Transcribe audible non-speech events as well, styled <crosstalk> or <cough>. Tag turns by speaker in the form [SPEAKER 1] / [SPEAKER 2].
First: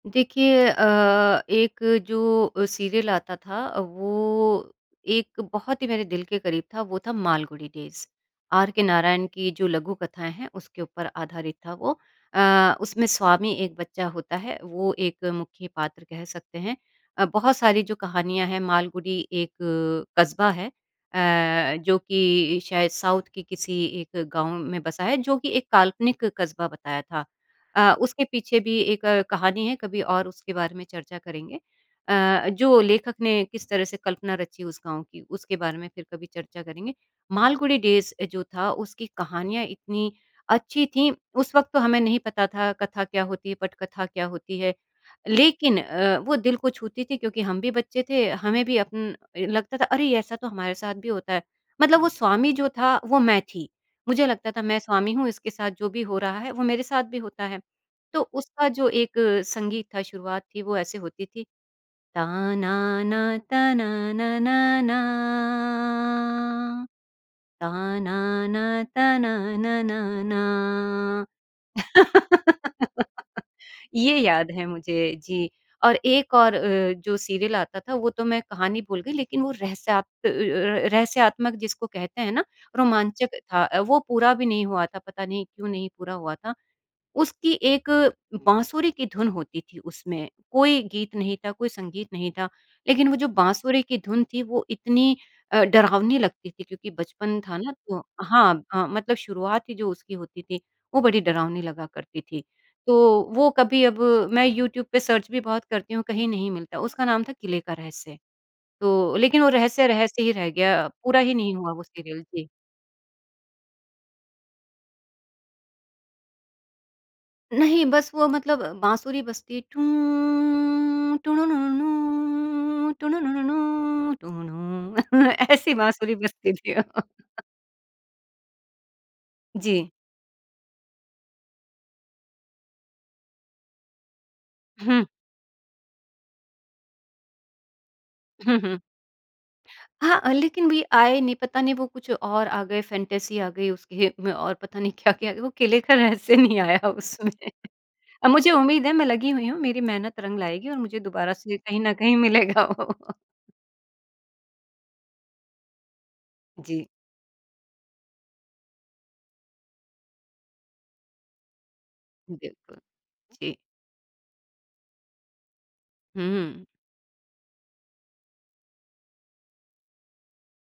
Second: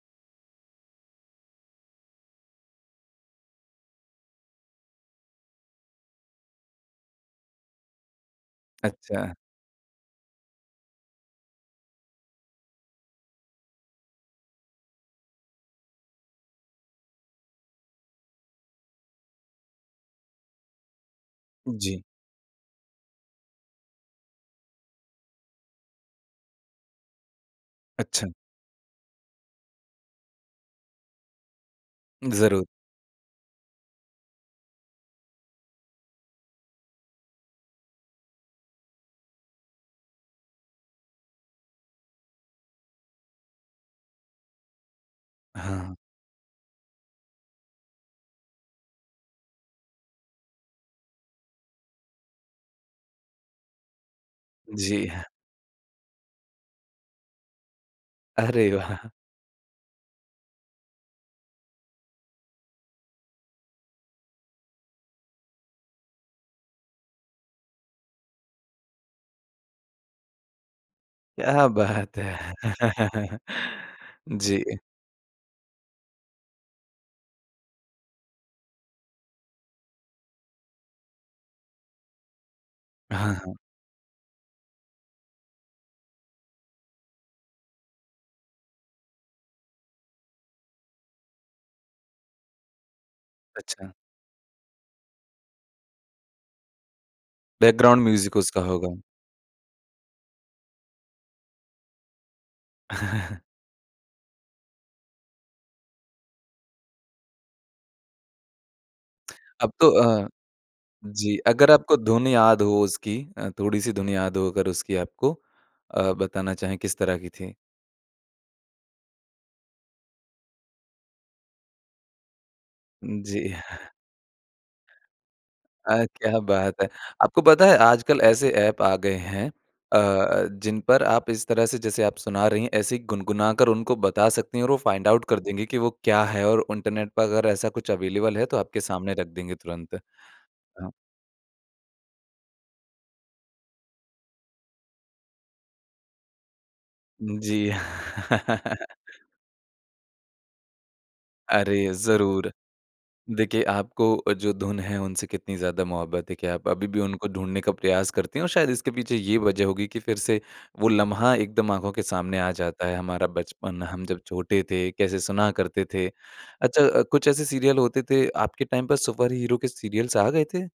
[SPEAKER 1] देखिए अ, एक जो सीरियल आता था वो एक बहुत ही मेरे दिल के करीब था, वो था मालगुड़ी डेज़ आर के नारायण
[SPEAKER 2] अच्छा।
[SPEAKER 1] की जो लघु कथाएँ हैं, उसके ऊपर आधारित था वो। अ, उसमें स्वामी एक बच्चा होता है, वो एक मुख्य पात्र कह सकते हैं अ, बहुत सारी जो कहानियाँ हैं मालगुड़ी एक कस्बा है। अ, जो
[SPEAKER 2] जी।
[SPEAKER 1] कि शायद साउथ के किसी एक गाँव में बसा है जो कि एक काल्पनिक कस्बा बताया था। अ, उसके
[SPEAKER 2] अच्छा।
[SPEAKER 1] पीछे भी एक कहानी है, कभी और उसके बारे में चर्चा करेंगे। अ,
[SPEAKER 2] ज़रूर।
[SPEAKER 1] जो लेखक ने किस तरह से कल्पना रची उस गाँव की, उसके बारे में फिर कभी चर्चा करेंगे। मालगुड़ी डेज़ जो था उसकी कहानियाँ इतनी अच्छी थी, उस वक़्त तो हमें नहीं पता था कथा क्या होती है? पटकथा क्या होती है? लेकिन
[SPEAKER 2] हाँ।
[SPEAKER 1] अ, वो दिल को छूती थी क्योंकि हम भी बच्चे थे हमें भी अप उम, लगता था अरे ऐसा तो हमारे साथ भी होता है, मतलब वो स्वामी जो था, वो मैं थी मुझे लगता था मैं
[SPEAKER 2] जी
[SPEAKER 1] स्वामी
[SPEAKER 2] हाँ।
[SPEAKER 1] हूँ, इसके साथ जो भी हो रहा है वो मेरे साथ भी होता है। तो उसका
[SPEAKER 2] अरे
[SPEAKER 1] जो एक
[SPEAKER 2] वाह!
[SPEAKER 1] संगीत था शुरुआत थी वो ऐसे होती थी। ता नाना ताना नाना ना, ता नाना ताना नाना ना।
[SPEAKER 2] क्या बात है।
[SPEAKER 1] <laughs>
[SPEAKER 2] <chuckles>
[SPEAKER 1] ये याद है
[SPEAKER 2] जी।
[SPEAKER 1] मुझे, जी और एक और अ, जो सीरियल आता था वो तो मैं कहानी भूल गई, लेकिन वो रहस्यात अ अ, रहस्यात्मक जिसको कहते हैं ना,
[SPEAKER 2] हाँ,
[SPEAKER 1] रोमांचक
[SPEAKER 2] हाँ।
[SPEAKER 1] था। वो पूरा भी नहीं हुआ था, पता नहीं क्यों नहीं पूरा हुआ था। उसकी एक बाँसुरी की धुन होती थी उसमें कोई गीत नहीं था, कोई संगीत नहीं था, लेकिन वो जो बाँसुरी
[SPEAKER 2] अच्छा।
[SPEAKER 1] की धुन थी, वो इतनी अ, डरावनी लगती थी क्योंकि बचपन था ना तो
[SPEAKER 2] बैकग्राउंड म्यूजिक उसका
[SPEAKER 1] हाँ, हाँ,
[SPEAKER 2] होगा।
[SPEAKER 1] मतलब शुरुआत ही जो उसकी होती थी वो बड़ी डरावनी लगा करती थी। तो
[SPEAKER 2] <chuckles>
[SPEAKER 1] वो कभी अब मैं यूट्यूब पे सर्च भी बहुत करती हूँ कहीं नहीं मिलता, उसका नाम था किले का रहस्य। तो लेकिन वो
[SPEAKER 2] अब
[SPEAKER 1] रहस्य
[SPEAKER 2] तो
[SPEAKER 1] रहस्य
[SPEAKER 2] अ,
[SPEAKER 1] ही रह गया पूरा ही
[SPEAKER 2] जी,
[SPEAKER 1] नहीं
[SPEAKER 2] अगर
[SPEAKER 1] हुआ वो
[SPEAKER 2] आपको
[SPEAKER 1] सीरियल
[SPEAKER 2] धुन
[SPEAKER 1] जी।
[SPEAKER 2] याद हो उसकी अ, थोड़ी-सी धुन याद हो अगर उसकी आपको अ, बताना चाहें किस तरह की थी?
[SPEAKER 1] नहीं, बस वो मतलब अ, बाँसुरी बजती टुँ टुँनु नुनु नुँ, टुँनु नुनु
[SPEAKER 2] जी।
[SPEAKER 1] नुँ टुँनु। <chuckles> ऐसी
[SPEAKER 2] अ,
[SPEAKER 1] बाँसुरी
[SPEAKER 2] क्या
[SPEAKER 1] बजती थी।
[SPEAKER 2] बात है। आपको पता है आजकल ऐसे एप आ गए हैं
[SPEAKER 1] जी।
[SPEAKER 2] अ अ, जिन पर आप इस तरह से जैसे आप सुना रही हैं, ऐसे ही गुनगुनाकर उनको बता सकती हैं और वो
[SPEAKER 1] हुँ।
[SPEAKER 2] फाइंड आउट कर देंगे कि वो क्या है? और इंटरनेट पर अगर ऐसा कुछ अवेलेबल है तो
[SPEAKER 1] हुँ, हुँ।
[SPEAKER 2] आपके सामने रख देंगे तुरंत।
[SPEAKER 1] हाँ, अ, लेकिन वही
[SPEAKER 2] हाँ।
[SPEAKER 1] आए नहीं, पता नहीं वो कुछ और आ गए फैंटेसी आ गई उस खेत में और पता नहीं क्या-क्या, वो किले का रहस्य नहीं आया उसमें
[SPEAKER 2] जी
[SPEAKER 1] अ, मुझे उम्मीद है
[SPEAKER 2] <laughs>
[SPEAKER 1] मैं लगी हुई हूँ, मेरी मेहनत रंग लाएगी और मुझे दोबारा से कहीं न
[SPEAKER 2] अरे!
[SPEAKER 1] कहीं
[SPEAKER 2] ज़रूर।
[SPEAKER 1] मिलेगा वो।
[SPEAKER 2] देखिए आपको जो धुन है, उनसे कितनी ज़्यादा मोहब्बत है कि आप
[SPEAKER 1] जी।
[SPEAKER 2] अभी भी उनको ढूँढने का प्रयास करती है और शायद इसके पीछे ये वज़ह होगी कि फिर से वो लम्हा एकदम आँखों के सामने आ
[SPEAKER 1] बिल्कुल।
[SPEAKER 2] जाता है, हमारा
[SPEAKER 1] जी।
[SPEAKER 2] बचपन हम जब छोटे थे, कैसे सुना करते थे।
[SPEAKER 1] हुँ।
[SPEAKER 2] अच्छा कुछ ऐसे सीरियल होते थे, आपके टाइम पे सुपर हीरो के सीरियल्स आ गए थे?